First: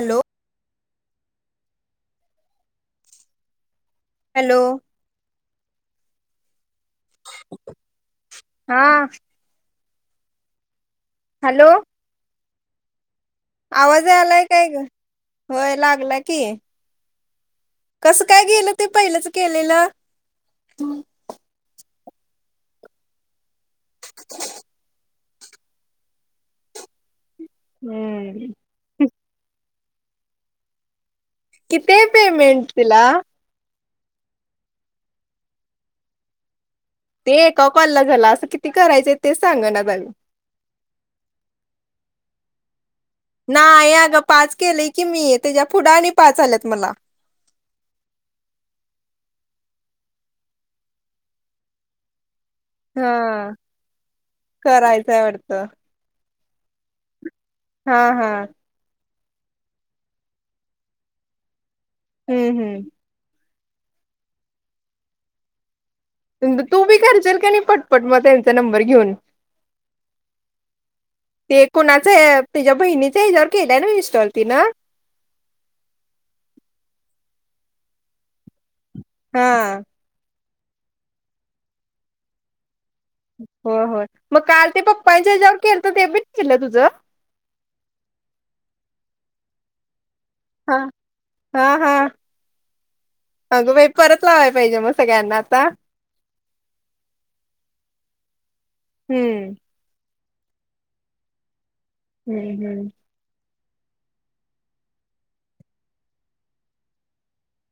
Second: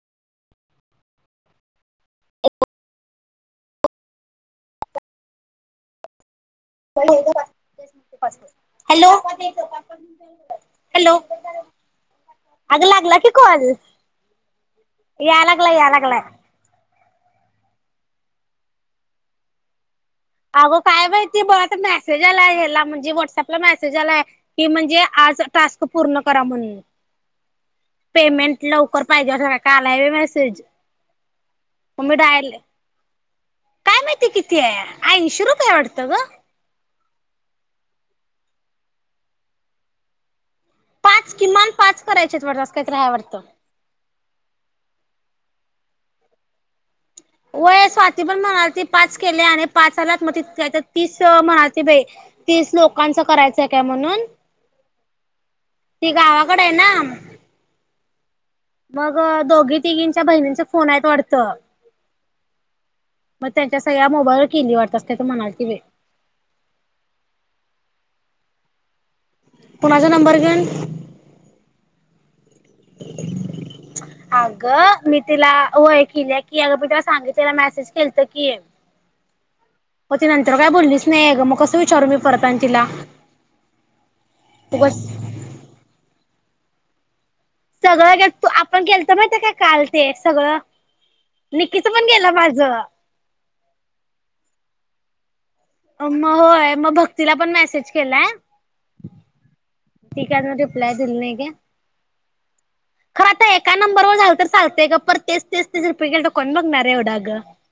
Hello. अ [unintelligible] hello. Hello. हा [inaudible] hello. अग लागला कि आवाज यालाय काय ग या होय लागलाय या लागलं लागलाय की. कसं काय गेलं ते पहिलंच केलेलं‌. अगं काय माहिती [unintelligible] नाही. [unintelligible] म्हणजे व्हाट्सअप. मेसेज आलाय की म्हणजे. आज टास्क पूर्ण करा म्हणून. हम्म पेमेंट लवकर पाहिजे [unintelligible] का [unintelligible] मेसेज‌ किती पेमेंट तिला. काय माहितीय किती आहे. ऐंशी रुपये वाटत ग. ते एका कॉलला झाला असं किती करायचंय तेच सांग ना [unintelligible] पाच किमान पाच करायचे वडत असं कायतरी हायवरटत. नाही अगं पाच केले की मी त्याच्या पुढं आणि पाच आल्यात मला. होय स्वाती पण म्हणालती पाच केले आणि पाच [unintelligible] तर तीस म्हणालती बाई. तीस हा लोकांच करायचं आहे काय म्हणून करायचंय वाटतं ती गावा. [unintelligible] आहे ना. हा हा. मग दोघी तिघींच्या बहिणींचा फोन आहेत वाढतं. हम्म हम्म. मग त्यांच्या सगळ्या मोबाईलवर केल्ली वाटत अस काय तर म्हणाल ती बई. तू बी करचील क नाही पटपट मग त्यांचा नंबर घेऊन. कोणाचा नंबर घेऊन. [unintelligible] तिच्या बहिणीचे ह्याच्यावर ना इन्स्टॉल तिनं अगं मी तिला वय किल्या की अगं मी तिला सांगित ला मेसेज केलतं की. हा. हो [unintelligible] त्र काय बोललीच नाही ग मग कस विचारू मी परत आणी तिला. हो हो म काल ते उगच पप्पांच्या हिच्यावर केलतो ते बी [unintelligible] तुझं सगळं [unintelligible] आपण केलत माहित आहे काय काल ते. सगळं हा हा निकीच हा पण गेलं माझ. अगं बाई परत लावाय पाहिजे मग सगळ्यांना. अ म होय मग भक्तीला पण मॅसेज केलाय? हम्म. ती काय अजून रिप्लाय दिली नाही ग. हम्म हम्म. काय नंबरवर झाल तर चालतय ग परत तेच तेच तेच रिपीट केलं तर कोण बघणार आहे एवढं अग.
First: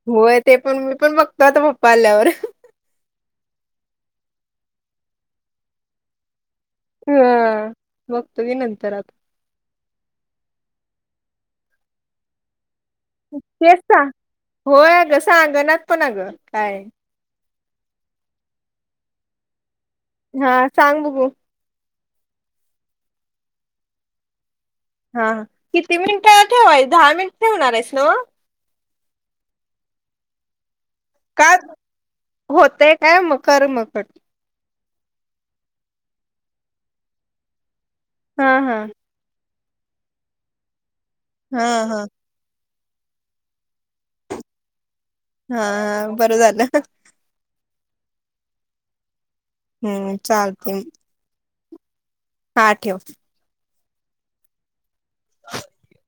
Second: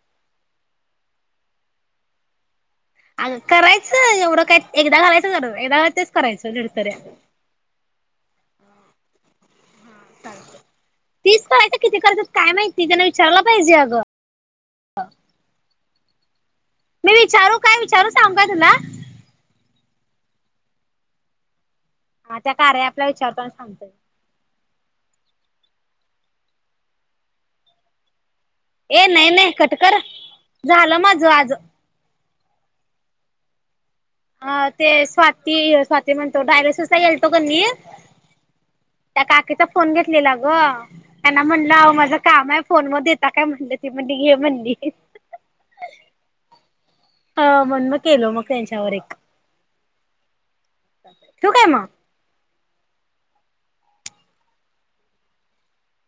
होय ते पण मी पण बघतो आता पप्पा आल्यावर अग करायचं एवढं काय एकदा घालायच एकदा घालायच तेच करायचं ल हा बघतो मी नंतर आता चा तीस करायचं काय किती करायच काय माहित? तेच ता होय अग सांगणात पण अग. मी विचारू, काय विचारू सांगु काय तुला? हा सांग बघू. हा त्या कार्या ॲपला विचारतो आणी सांगतो घे. ह किती मिनिट ठेवाय दहा मिनिट ठेवणार आहेस न्हव. ए नाही नाही कटकर. झालं माझं आज. होतय काय म कर मग पट आ ते स्वाती स्वाती म्हणतो डायलेसिसला गेलतो कनी, ह हा फोन घेतलेला ग. त्यांना हा म्हणलं आवो हा माझं काम हाय. फोन म देता काय म्हणलं, ती म्हणली घे म्हणली. हा बरं झालं. अवण म केल मग त्यांच्यावर एक. हम्म चालतय. ठीवू काय मग? हा ठेव. अ